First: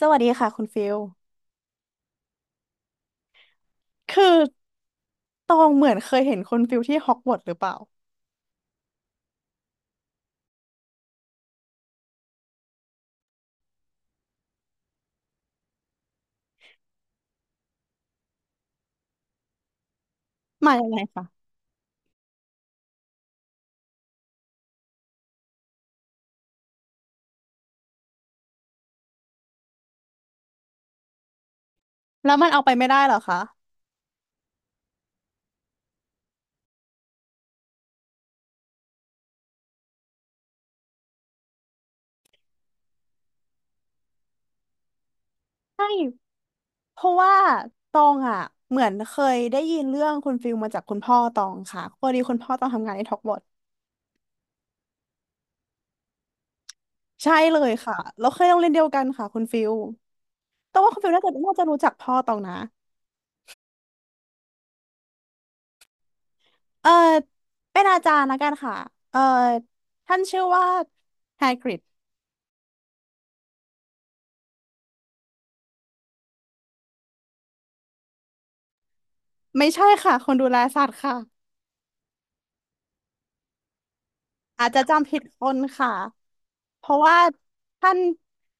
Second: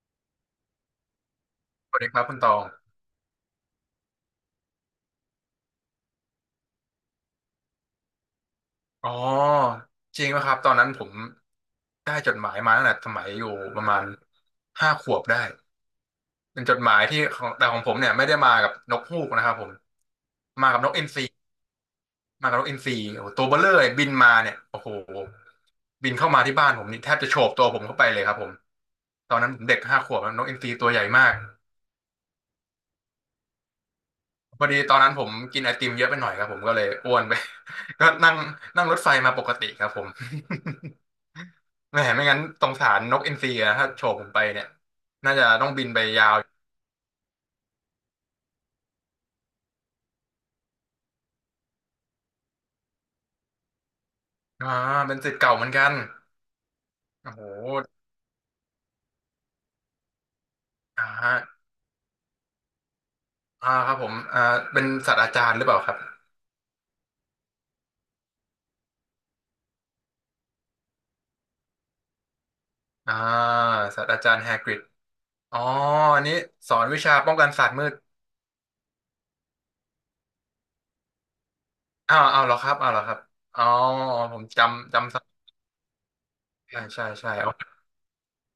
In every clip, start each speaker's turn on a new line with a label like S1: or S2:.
S1: สวัสดีค่ะคุณฟิล
S2: สวัสดีครับคุณตอง
S1: คือตองเหมือนเคยเห็นคุณฟิลที่ฮอกวอตส์หรือเปล่า
S2: อ๋อจริงไหมครับตอนนั้นผมได้จดหมายมาตั้งแต่สมัยอยู่ประมาณห้าขวบได้เป็นจดหมายที่ของแต่ของผมเนี่ยไม่ได้มากับนกฮูกนะครับผมมา
S1: มา
S2: กับ
S1: ยั
S2: น
S1: ง
S2: ก
S1: ไง
S2: อินทรี
S1: คะ
S2: มากับนกอินทรีโอ้โหตัวเบ้อเร่อเลยบินมาเนี่ยโอ้โหบินเข้ามาที่บ้านผมนี่แทบจะโฉบตัวผมเข้าไปเลยครับผมตอนนั้นผมเด็กห้าขวบนะนกอินทรีตัวใหญ่มาก
S1: แล้วมันเอาไปไม่ได้เหรอคะ
S2: พอดีตอนนั้นผมกินไอติมเยอะไปหน่อยครับผมก็เลยอ้วนไป ก็นั่งนั่งรถไฟมาปกติครับผม แหมไม่งั้นสงสารนกอินทรีอะถ้าโฉบผมไปเนี่ยน่าจะต้องบิ
S1: ใช่
S2: นไปยาว
S1: เพราะว่าตองอ่ะเหมือนเคยได้ยินเรื่องคุณฟิลมาจากคุณพ่อตองค่ะพอดีคุณพ่อตองทำงานในฮอกวอตส์
S2: อ่าเป็นศิษย์เก่าเหมือนกันโอ้
S1: ใช่
S2: โห
S1: เลยค่ะแล้วเคยโรงเรียนเดียวกันค่ะคุณฟิลตองว่าคุณ
S2: อ่า
S1: ฟิลน่าจะรู้จักพ่อตองนะ
S2: ครับผมเป็นศาสตราจารย์หรือเปล่าครับ
S1: เออเป็นอาจารย์ละกันค่ะเออท่านชื่อว่าแฮกริด
S2: อ่าศาสตราจารย์แฮกริดอ๋ออันนี้สอนวิชาป้องกันศาสตร์มืด
S1: ไม่ใช่ค่ะ คนดูแลสัตว์ค่ะ
S2: อ้าวเอาวเหรอครับเอาวเหรอครับอ๋อผม
S1: อาจจะ
S2: จำ
S1: จำผิ
S2: จำ
S1: ด
S2: สับ
S1: คนค่ะ เพ
S2: ใช่
S1: ราะ
S2: ใช่
S1: ว่า
S2: ใช่อ๋อ
S1: ท่าน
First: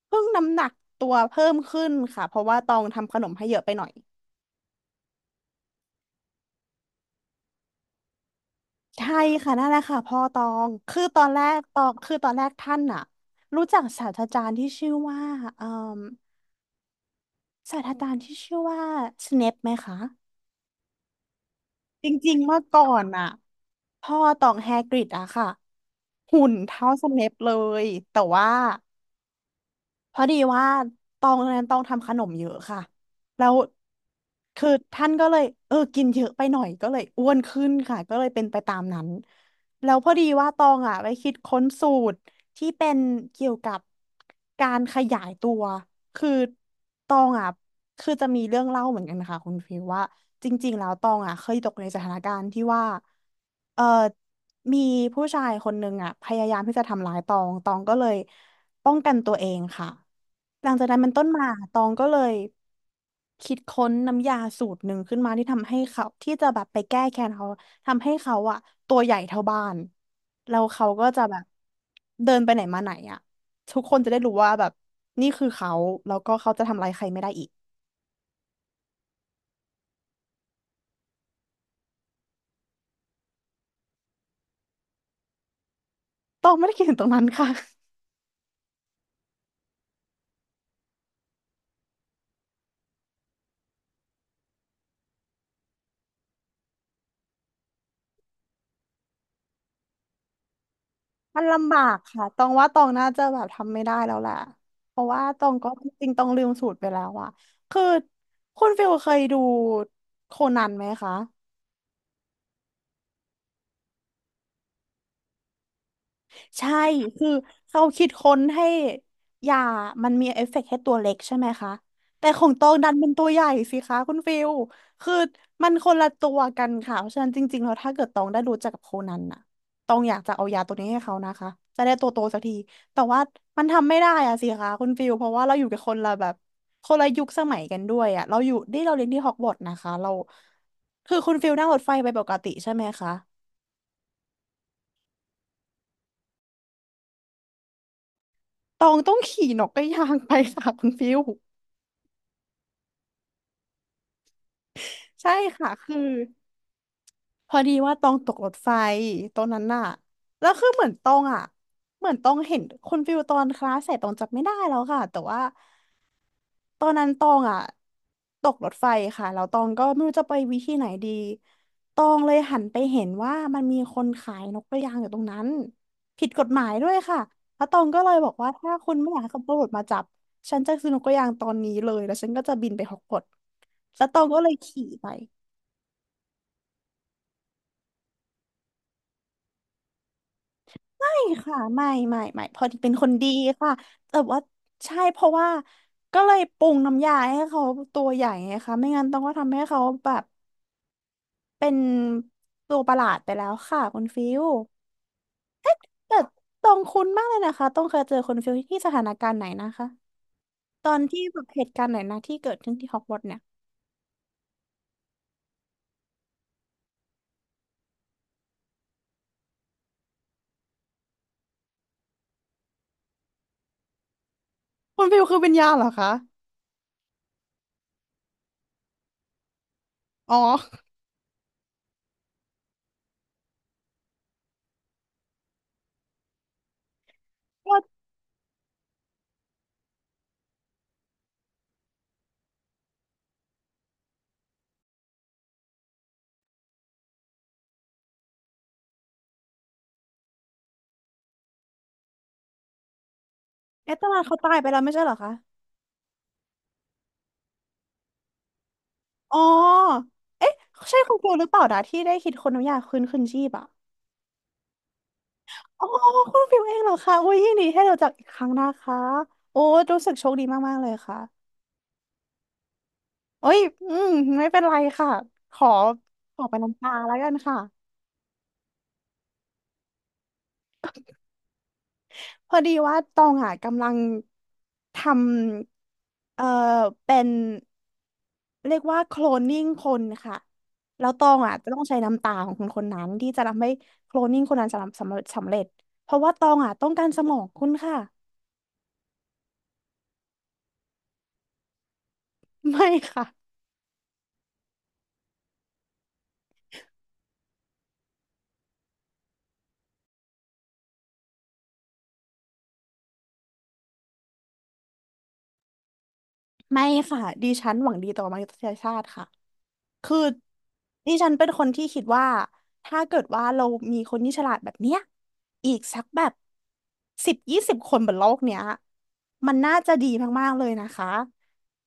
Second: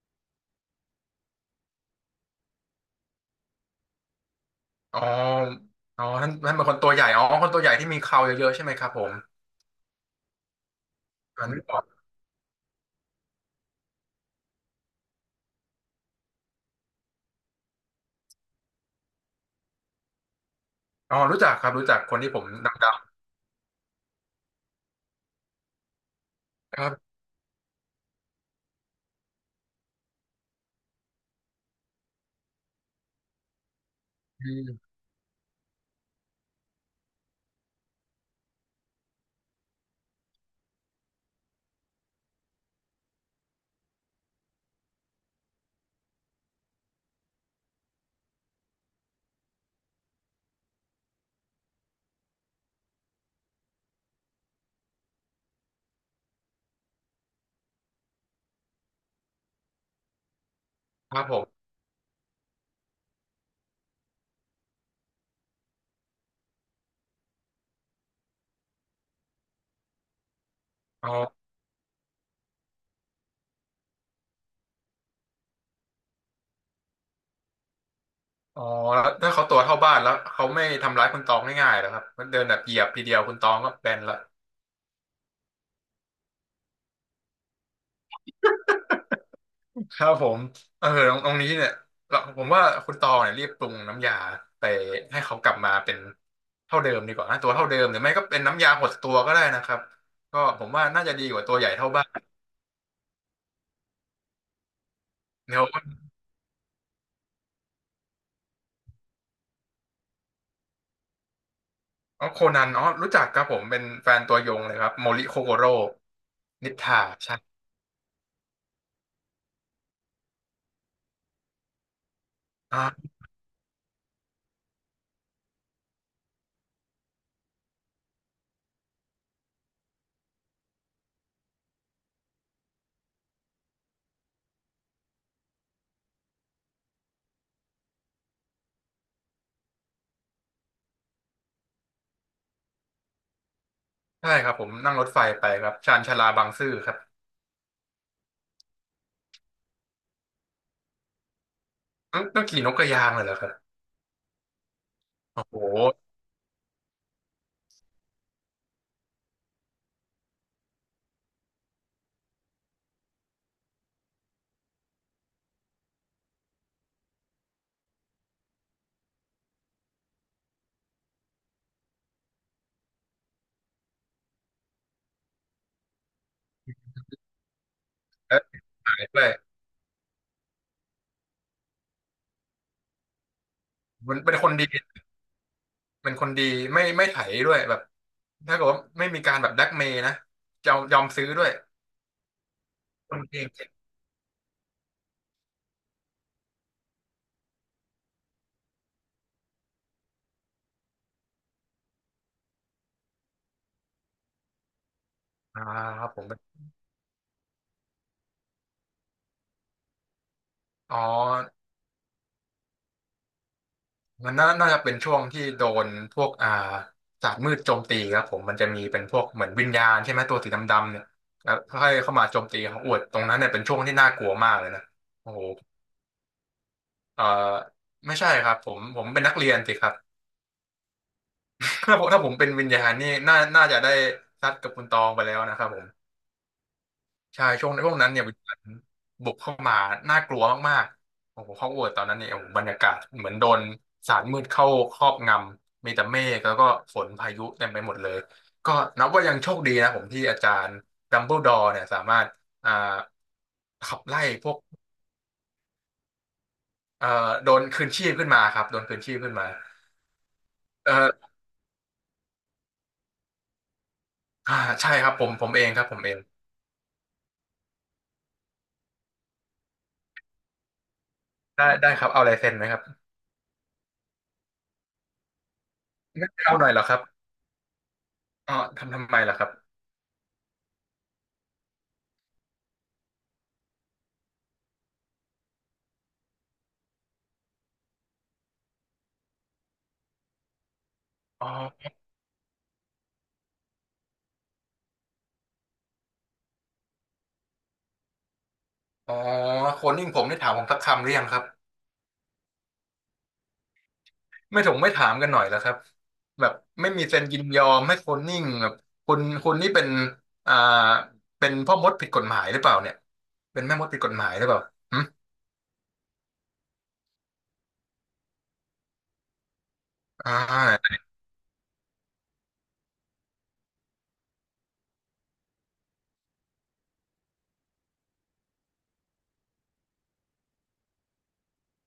S1: เพิ่งน้ำหนักตัวเพิ่มขึ้นค่ะเพราะว่าตองทำขนมให้เยอะไปหน่อย
S2: อ๋ออ๋อท่านเป็นคนตัวใหญ่อ๋อคนตัวใหญ่ที่มีเคราเยอะๆใช่ไหมครับผม
S1: ใช่ค่ะนั่นแหละค่ะพ่อตองคือตอนแร
S2: อัน
S1: ก
S2: นี้บ
S1: ต
S2: อ
S1: อ
S2: ก
S1: งคือตอนแรกท่านน่ะรู้จักศาสตราจารย์ที่ชื่อว่าเอ่อศาสตราจารย์ที่ชื่อว่าสเนปไหมคะ
S2: อ๋อรู้จักครับรู้จัก
S1: จ
S2: คนที่
S1: ริง
S2: ผม
S1: ๆเมื่อก่อ
S2: ดำ
S1: นน่ะพ่อตองแฮกริดอะค่ะหุ่น
S2: ๆค
S1: เท่า
S2: รับ
S1: สเนปเลยแต่ว่า พอดีว่าตองนั้นตองทำขนมเยอะค่ะแล้วคือ
S2: อืม
S1: ท่านก็เลยกินเยอะไปหน่อยก็เลยอ้วนขึ้นค่ะก็เลยเป็นไปตามนั้นแล้วพอดีว่าตองอ่ะไปคิดค้นสูตรที่เป็นเกี่ยวกับการขยายตัวคือตองอ่ะคือจะมีเรื่องเล่าเหมือนกันนะคะคุณฟิวว่าจริงๆแล้วตองอ่ะเคยตกในสถานการณ์ที่ว่าเออมีผู้ชายคนหนึ่งอ่ะพยายามที่จะทำร้ายตองตองก็เลย ป้องกันตัวเองค่ะหลังจากนั้นมัน
S2: ครั
S1: ต้
S2: บ
S1: น
S2: ผ
S1: มา
S2: ม
S1: ตองก็เลยคิดค้นน้ำยาสูตรหนึ่งขึ้นมาที่ทำให้เขาที่จะแบบไปแก้แค้นเขาทำให้เขาอะตัวใหญ่เท่าบ้านแล้วเขาก็
S2: อ๋อ
S1: จะแบบเดินไปไหนมาไหนอะทุกคนจะได้รู้ว่าแบบนี่คือเขาแล้วก็เขาจะทำอะไรใครไม่ได้อีก
S2: อ๋อแล้วถ้าเขาตัวเท่าบ้านแล้วเขาไม่ทำร้ายคุณตองง่ายๆหรอครับมันเดินแบบเหยียบทีเดียวคุณตองก็แบนละ
S1: ตองไม่ได้คิดถึงตรงนั้นค่ะ
S2: ครับผมเออตรงนี้เนี่ยเราผมว่าคุณตองเนี่ยรีบปรุงน้ำยาไปให้เขากลับมาเป็นเท่าเดิมดีกว่านะตัวเท่าเดิมหรือไม่ก็เป็นน้ำยาหดตัวก็ได้นะครับก็ผมว่าน่าจะดีก
S1: มัน
S2: ว่าตัวใหญ่
S1: ลำบา
S2: เท่า
S1: ก
S2: บ้าน
S1: ค่ะตองว่าตองน่าจะแบบทำไม่ได้แล้วแหละ เพราะว่าตอง
S2: เดี๋ยว
S1: ก็จริงๆตองลืมสูตรไปแล้วอะคือคุณฟิลเคยดูโคนันไหมคะ
S2: อ๋อโคนันอ๋อรู้จักครับผมเป็นแฟนตัวยงเลยครับโมริโคโกโร่
S1: ใช่
S2: นิทา
S1: คือ
S2: ใช่
S1: เขาคิดค้นให้ยามันมีเอฟเฟกต์ให้ตัวเล็กใช่ไหมคะแต่ของตองดันเป็
S2: อ่า
S1: นตัวใหญ่สิคะคุณฟิลคือมันคนละตัวกันค่ะเพราะฉะนั้นจริงๆแล้วถ้าเกิดตองได้รู้จักกับโคนันน่ะตองอยากจะเอายาตัวนี้ให้เขานะคะจะได้ตัวโตสักทีแต่ว่ามันทำไม่ได้อะสิคะคุณฟิลเพราะว่าเราอยู่กับคนละแบบคนละยุคสมัยกันด้วยอะเราอยู่ที่เราเรียนที่ฮอกวอตส์นะคะเราคือคุณฟิลนั่งรถไฟไปปกติใช่ไหมคะ
S2: ใช่ครับผมนั่งรถไฟไปครับชานชาลาบางซื่อครับ
S1: ตองต้องขี่นกกระยางไปค่ะคุณฟิล
S2: ต้องขี่นกกระยางเลยเหรอครับ
S1: ใช่
S2: โอ้โห
S1: ค่ะคือพอดีว่าตองตกรถไฟตรงนั้นน่ะแล้วคือเหมือนตองอ่ะเหมือนตองเห็นคุณฟิวตอนคลาสเสร็จตองจำไม่ได้แล้วค่ะแต่ว่าตอนนั้นตองอ่ะตกรถไฟค่ะแล้วตองก็ไม่รู้จะไปวิธีไหนดีตองเลยหันไปเห็นว่ามันมีคนขายนกกระยางอยู่ตรงนั้นผิดกฎหมายด้วยค่ะแล้วตองก็เลยบอก
S2: แล้ว
S1: ว่าถ้าคุณ
S2: ถ่าย
S1: ไม่อยา
S2: ด้
S1: ก
S2: วย
S1: ให้ตำรวจมาจับฉันจะซื้อนกกระยางตอนนี้เลยแล้วฉันก็จะบินไปฮอกวอตส์แล้ว
S2: มั
S1: ต
S2: น
S1: อง
S2: เป็น
S1: ก็
S2: ค
S1: เล
S2: น
S1: ย
S2: ดี
S1: ขี่ไป
S2: เป็นคนดีไม่ไม่ไถด้วยแบบถ้าเกิดว่าไม่มีการแบบแบล็กเมย์นะจะยอม
S1: ไม่
S2: ซื้อด้วย
S1: ค่ะไม่ไม่ไม่พอดีเป็นค
S2: ค
S1: น
S2: น
S1: ดี
S2: เก่ง
S1: ค่ะแต่ว่าใช่เพราะว่าก็เลยปรุงน้ำยาให้เขาตัวใหญ่ไงคะไม่งั้นต้องก็ทำให้เขาแบบเป็นตัวประหลาดไปแล้วค่ะคุณฟิว
S2: ๆครับ
S1: แต่
S2: ผมเป็น
S1: ตองคุ้นมากเลยนะคะต้องเคยเจอคุณฟิวที่สถานการณ์ไหนนะคะตอ
S2: อ๋อ
S1: นที่แบบเหตุการณ์ไหนนะที่เกิดขึ้นที่ฮอกวอตส์เนี่ย
S2: มันน่าจะเป็นช่วงที่โดนพวกศาสตร์มืดโจมตีครับผมมันจะมีเป็นพวกเหมือนวิญญาณใช่ไหมตัวสีดำๆเนี่ยแล้วค่อยเข้ามาโจมตีเขาอวดตรงนั้นเนี่ยเป็นช่วงที่น่ากลัวมากเลยนะ
S1: คุณฟิว
S2: โอ้
S1: คือ
S2: โห
S1: วิญญาณเหรอคะ
S2: เอ่อไม่ใช่ครับผมผมเป็นนักเรียนสิครับ
S1: อ๋อ
S2: ถ้าผมเป็นวิญญาณนี่น่าจะได้ซัดกับคุณตองไปแล้วนะครับผมใช่ช่วง
S1: ก็
S2: ช่วงนั้นเนี่ยวิญญาณบุกเข้ามาน่ากลัวมากๆโอ้โหฮอกวอตส์ตอนนั้นเนี่ยโอ้โหบรรยากาศเหมือนโดนสารมืดเข้าครอบงำมีแต่เมฆแล้วก็ฝนพายุเต็มไปหมดเลยก็นับว่ายังโชคดีนะผมที่อาจารย์ดัมเบิลดอร์เนี่ยสามารถอ่า
S1: เอ
S2: ขั
S1: ต
S2: บ
S1: ตลา
S2: ไล่
S1: เขา
S2: พ
S1: ตา
S2: ว
S1: ย
S2: ก
S1: ไปแล้วไม่ใช่เหรอคะ
S2: โดนคืนชีพขึ้นมาครับโดนคืนชีพขึ้น
S1: อ๋
S2: มา
S1: อเอ๊ะใช่คุณ
S2: เออ
S1: ฟิวหรือเปล่านะที่ได้คิดคนน้ำยาคืนชีพอะ
S2: อ่าใช่ครับผมผมเองครั
S1: โอ้
S2: บผมเอง
S1: คุณฟิวเองเหรอคะอุ้ยยินดีให้เราจากอีกครั้งนะคะโอ้รู้สึกโชคดีมากๆเลยค่ะ
S2: ได้ได้ครับเอาลายเซ็นไหมครับ
S1: โอ้ยอืมไม่เป็นไรค่ะขอ
S2: ไม่
S1: ขอไป
S2: เอาหน่อยเหร
S1: น้ำ
S2: อ
S1: ตา
S2: ครับ
S1: แล้วกันค่ะ
S2: อ๋อทำไมล่ะครับ
S1: พอดีว่าตองอ่ะกำลังทำเป็นเรียกว่าโคลนนิ่งคนค่ะแล้วตอง
S2: อ๋
S1: อ่ะจะต้อง
S2: อ
S1: ใช้น้ำตาของคนคนนั้นที่จะทำให้โคลนนิ่งคนนั้นสำเร็จเพราะว่าตองอ่ะต้องการสมองคุณค่ะ
S2: อ๋อคนยิ่งผมได้ถามผมสักคำหรือยังครับ
S1: ไม่ค่ะ
S2: ไม่ถามกันหน่อยแล้วครับ แบบไม่มีเซ็นยินยอมให้คนนิ่งแบบคุณนี่เป็นอ่าเป็นพ่อมดผิดกฎหมายหรือเปล่าเนี่ยเป็นแม่มดผิดกฎหมายหรือเปล่าหึ
S1: ไม่ค่ะดิฉันหวังดีต่อมนุษยชาติค่ะ คือ
S2: อ่า
S1: ดิฉันเป็นคนที่คิดว่าถ้าเกิดว่าเรามีคนที่ฉลาดแบบเนี้ยอีกสักแบบสิบยี่สิบคนบนโลกเนี้ยมันน่าจะดีมากๆเลยนะคะ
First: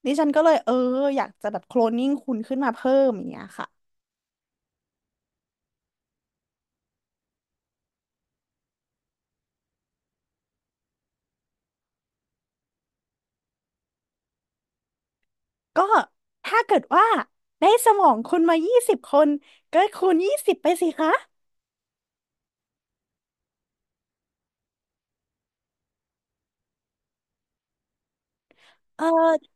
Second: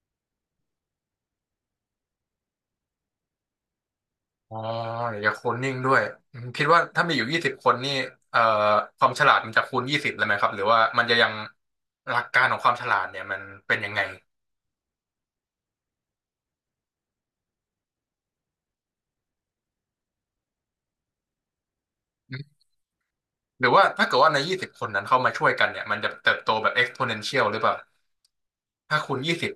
S1: ดิฉันก็เลยอยากจะแบบโคลนนิ่งคุณขึ้นมาเพิ่มอย่างเงี้ยค่ะ
S2: อ๋อเดี๋ยวจะคนนิ่งด้วยอืมคิดว่าถ้ามีอยู่ยี่สิบคนนี่เอ่อความฉลาดมันจะคูณยี่สิบเลยไหมครับหรือว่ามันจะยังหลักการของความฉลาดเนี่ยมันเป็นยังไง
S1: ก็ถ้าเกิดว่าได้สมองคุณมายี่สิบคนก็คูณยี่สิบไปสิคะ
S2: หรือว่าถ้าเกิดว่าในยี่สิบคนนั้นเข้ามาช่วยกันเนี่ยมันจะเติบโตแบบ exponential หรือเปล่าถ้า
S1: เอ
S2: คูณยี่
S1: อ
S2: สิบ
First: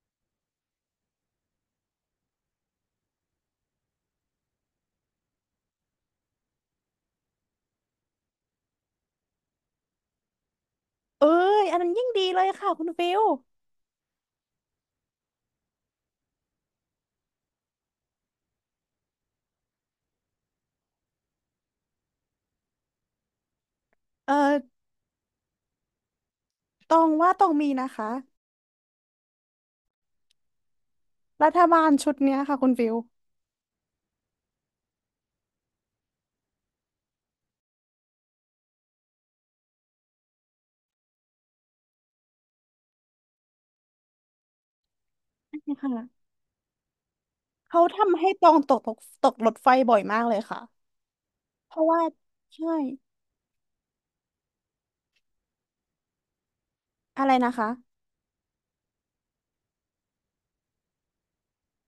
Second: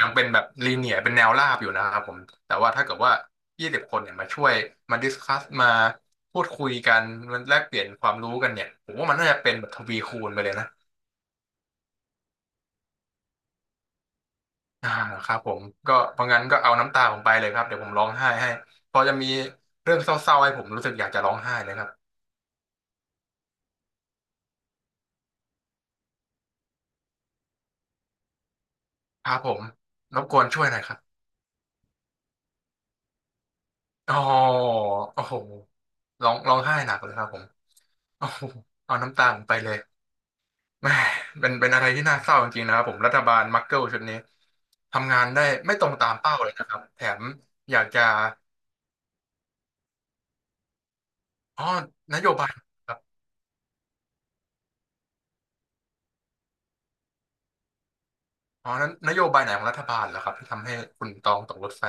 S2: ยังเป็นแบบ linear เป็นแนวราบอยู่นะครับผมแต่ว่าถ้าเกิดว่ายี่สิบคนเนี่ยมาช่วยมาดิสคัสมาพูดคุยกันมันแลกเปลี่ยนความรู้กันเนี่ยผมว่ามันน่าจะเป็นแบบทวีคูณไปเลยนะ
S1: เอ้ยอันนั้นยิ่งดีเลยค่ะคุณฟิล
S2: อ่าครับผมก็เพราะงั้นก็เอาน้ำตาผมไปเลยครับเดี๋ยวผมร้องไห้ให้พอจะมีเรื่องเศร้าๆให้ผมรู้สึกอยากจะร้องไห้เลยครับ
S1: เออตองว่าตองมีนะคะ
S2: ครับผมรบกวนช่วยหน่อยครับ
S1: รัฐบาลชุดเนี้ยค่ะคุณฟิล
S2: อ๋อโอ้โหร้องไห้หนักเลยครับผม โอ้โหเอาน้ำตาผมไปเลยแหม่เป็นอะไรที่น่าเศร้าจริงๆนะครับผมรัฐบาลมักเกิลชุดนี้ทำงานได้ไม่
S1: ใช่
S2: ตร
S1: ค่ะ
S2: งตามเป้าเลยนะครับแถมอยา
S1: เขา
S2: กจะ
S1: ทำให้ตองตกรถไฟบ่อยมากเลยค่ะ
S2: อ๋อ
S1: เพราะว่า
S2: นโยบาย
S1: ใช่
S2: ครับ
S1: อะไรนะคะ
S2: อ๋อนนโยบายไหนของรัฐบาลเหรอครับที่ทำให้คุณตองตกรถไฟ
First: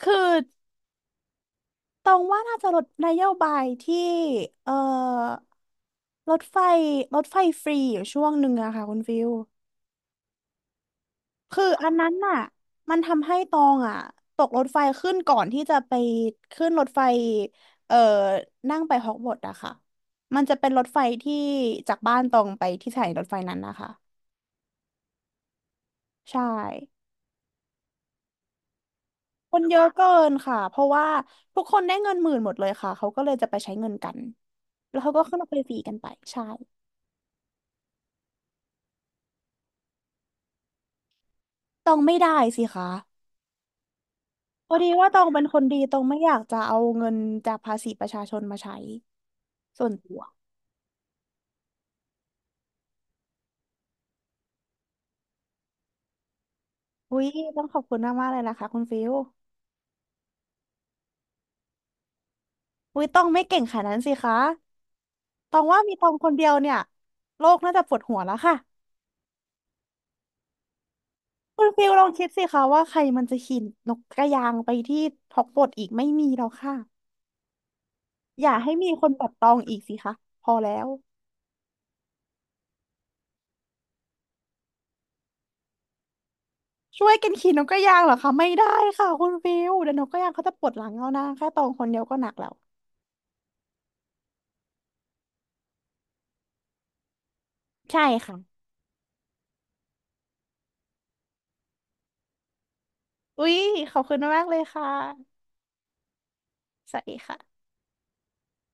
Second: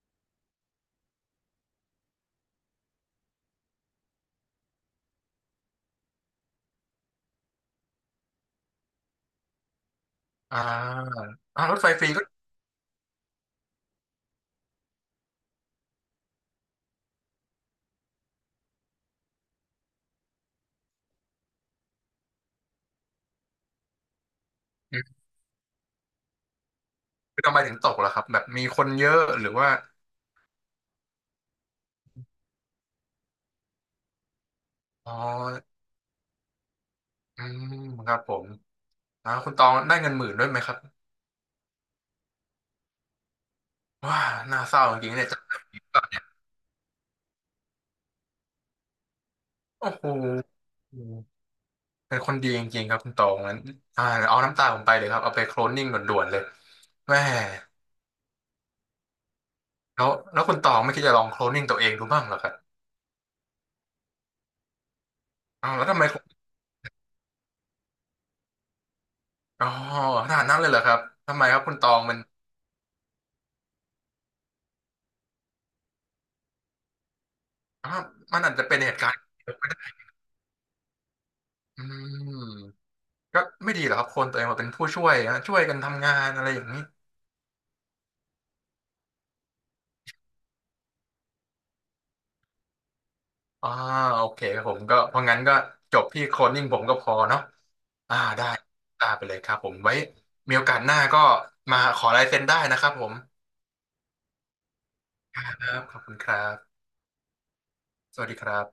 S1: คือตองว่าน่าจะลดนโยบายที่เอ่อรถไฟรถไฟฟรีอยู่ช่วงหนึ่งอะค่ะคุณฟิว
S2: อ่า
S1: คื
S2: อ่า
S1: อ
S2: รถไฟ
S1: อัน
S2: ฟรี
S1: นั้น
S2: ก็
S1: น่ะมันทำให้ตองอะตกรถไฟขึ้นก่อนที่จะไปขึ้นรถไฟเอ่อนั่งไปฮอกวอตส์อะค่ะมันจะเป็นรถไฟที่จากบ้านตองไปที่สถานีรถไฟนั้นนะคะ
S2: อืม
S1: ใช่
S2: คือทำไมถึงตกล่ะครับแบบมีคนเยอะหรื
S1: ค
S2: อ
S1: น
S2: ว่า
S1: เยอะเกินค่ะเพราะว่าทุกคนได้เงินหมื่นหมดเลยค่ะเขาก็เลยจะไปใช้เงินกันแล้ว
S2: อ๋
S1: เขา
S2: อ
S1: ก็ขึ้นรไปฟรีกันไปใช่
S2: อืมครับผมคุณตองได้เงินหมื่นด้วยไหมครับ
S1: ตองไม่ได้สิคะ
S2: ว้าน่า
S1: พอ
S2: เศร้า
S1: ดี
S2: จ
S1: ว่า
S2: ริง
S1: ต
S2: ๆ
S1: อ
S2: เนี่
S1: ง
S2: ยจะ
S1: เป็นคนดี
S2: ปิด
S1: ตอ
S2: ปา
S1: ง
S2: ก
S1: ไม่
S2: เนี่ย
S1: อยากจะเอาเงินจากภาษีประชาชนมาใช้ส่
S2: โอ้
S1: วน
S2: โห
S1: ตัว
S2: เป็นคนดีจริงๆครับคุณตองนั้นอ่าเอาน้ำตาผมไปเลยครับเอาไปโคลนนิ่งด่วนๆเลย
S1: อุ้
S2: แม่
S1: ยต้องขอบคุณมากๆเลยนะคะคุณฟิล
S2: แล้วคุณตองไม่คิดจะลองโคลนนิ่งตัวเองดูบ้างเหรอครับ
S1: อุ้ยตองไม่เก่งขนาดนั้นสิคะตอง
S2: อ้าว
S1: ว่า
S2: แล้ว
S1: มี
S2: ทำ
S1: ต
S2: ไม
S1: องคนเดียวเนี่ยโลกน่าจะปวดหัวแล้วค่ะ
S2: อ๋อขนาดนั้นเลยเหรอครับทำไมครั
S1: คุ
S2: บ
S1: ณ
S2: คุณต
S1: ฟิว
S2: อ
S1: ล
S2: ง
S1: อง
S2: มัน
S1: คิดสิคะว่าใครมันจะขี่นกกระยางไปที่ฮอกวอตส์อีกไม่มีแล้วค่ะ
S2: อ้าวมัน
S1: อ
S2: อา
S1: ย่า
S2: จจะ
S1: ให้
S2: เป็น
S1: มี
S2: เหตุ
S1: ค
S2: กา
S1: น
S2: รณ์
S1: แบบตองอีกสิคะพอแล้ว
S2: อืมก็ไม่ดีเหรอกครับคนตัวเองมาเป็นผู้ช่วยนะช่วยกันทำงานอะไรอย่างนี้
S1: ช่วยกันขี่นกกระยางเหรอคะไม่ได้ค่ะคุณฟิวเดี๋ยวนกกระยางเขาจะปวดหลังเอานะแค่ตองคนเดียวก็หนักแล้ว
S2: อ่าโอเคครับผมก็เพราะงั้นก็จบที่โคลนนิ่งผมก็พอเนาะ
S1: ใช่ค่ะ
S2: ได้ได้ไปเลยครับผมไว้มีโอกาสหน้าก็มาขอลายเซ็นได้นะครับผม
S1: อุ๊ยขอบคุณมากเลยค่ะ
S2: ครับขอบคุณครับ
S1: สวัสดีค่ะ
S2: สวัสดีครับ